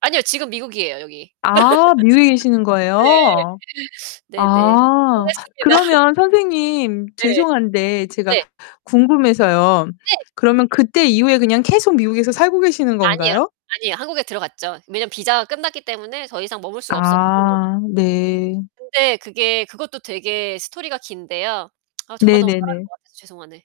아니요 지금 미국이에요 여기. 아 미국에 계시는 거예요? 네 네네. 좀 아 됐습니다. 그러면 선생님 네. 죄송한데 제가 네. 궁금해서요. 네. 그러면 그때 이후에 그냥 계속 미국에서 살고 계시는 아니에요. 건가요? 아니에요. 한국에 들어갔죠. 왜냐면 비자가 끝났기 때문에 더 이상 머물 수가 없었고. 아 네. 근데 그게 그것도 되게 스토리가 긴데요. 아 저만 너무 [unintelligible] 말하는 네네네. 것 같아서 죄송하네.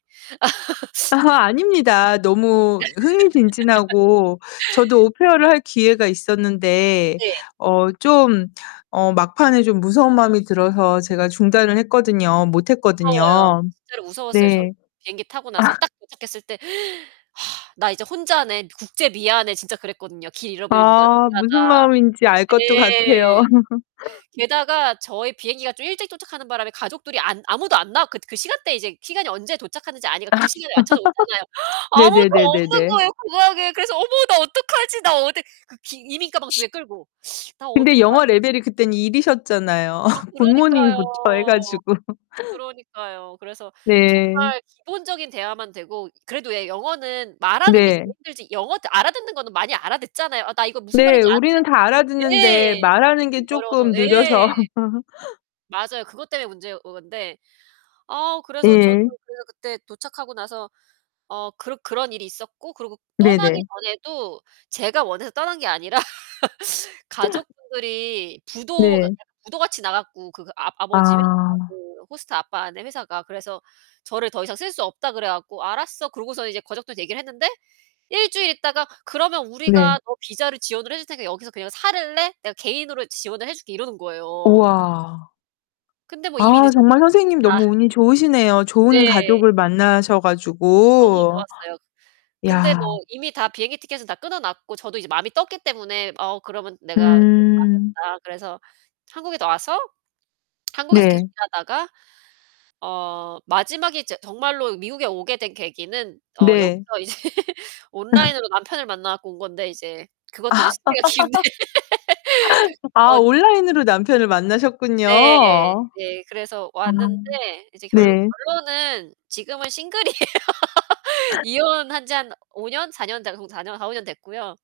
아 아닙니다. 너무 흥미진진하고 저도 오페어를 할 기회가 있었는데 네. 어 좀 어 막판에 좀 무서운 마음이 들어서 음. 제가 중단을 했거든요. 못 무서워요. 했거든요. 진짜로 무서웠어요, 전. 네. 비행기 타고 나서 아. 딱 도착했을 때' 나 이제 혼자네, 국제 미아네.' 진짜 그랬거든요. '길 잃어버리면 나 아 무슨 미아다.' 마음인지 알 것도 같아요. 네. 게다가 저희 비행기가 좀 일찍 도착하는 바람에 가족들이 안 아무도 안 나왔 그 그 시간대 이제 시간이 언제 도착하는지 아니까 그 시간에 맞춰서 오잖아요. 아무도 없는 네네네네네. 거예요, 공항에. 그래서 '어머 나 어떡하지? 나 어디 그 기 이민 가방 2 개 끌고 나 어디로 근데 가야 영어 되지?' 레벨이 그땐 1 이셨잖아요, 아 그러니까요. 굿모닝부터 해 가지고. 그러니까요. 그래서 네. 정말 기본적인 대화만 되고 그래도 예 영어는 말하는 게 제일 네. 힘들지 영어 알아듣는 거는 많이 알아듣잖아요. 아 나 이거 무슨 네, 말인지 우리는 다 아는데 알아듣는데 예. 말하는 스피킹이 게 어려워서 쪼끔 예. 느려서. 맞아요. 그것 때문에 문제인 건데. 아 그래서 저도 예. 그래서 그때 도착하고 나서 어 그 그런 일이 있었고 그러고 떠나기 네네. 전에도 제가 원해서 떠난 게 아니라 가족분들이 부도 [unintelligible] 네. 약간 부도같이 나갔고 그 아 아버지 회사 [unintelligible] 아. 그 호스트 아빠네 회사가. 그래서 저를 더 이상 쓸 수 없다 그래 갖고 '알았어.' 그러고서 이제 가족들 얘기를 했는데 1 주일 있다가 "그러면 네. 우리가 너 비자를 지원을 해 줄 테니까 여기서 그냥 살래? 내가 개인으로 지원을 해 줄게." 이러는 거예요. 우와. 근데 뭐 이미 아 늦었죠. 정말 비행기 선생님 다 너무 운이 좋으시네요. 좋은 네. 가족을 만나셔 너무 가지고. 좋았어요. 근데 야. 뭐 이미 다 비행기 티켓은 다 끊어 놨고 저도 이제 마음이 떴기 때문에 "어 그러면 내가 음. 취소하겠다." 그래서 한국에 와서 한국에서 계속 네. 일하다가 어 마지막에 이제 정말로 미국에 오게 된 계기는 어 네. 여기서 이제 온라인으로 남편을 만나 갖고 온 건데 이제 그것도 이제 스토리가 긴데 아 어 온라인으로 남편을 네. 만나셨군요. 네. 그래서 아 왔는데 이제 결국 네. 결론은 지금은 싱글이에요. 이혼한지 한 5 년? 4 년 돼가고 4 년, 4-5 년 됐고요.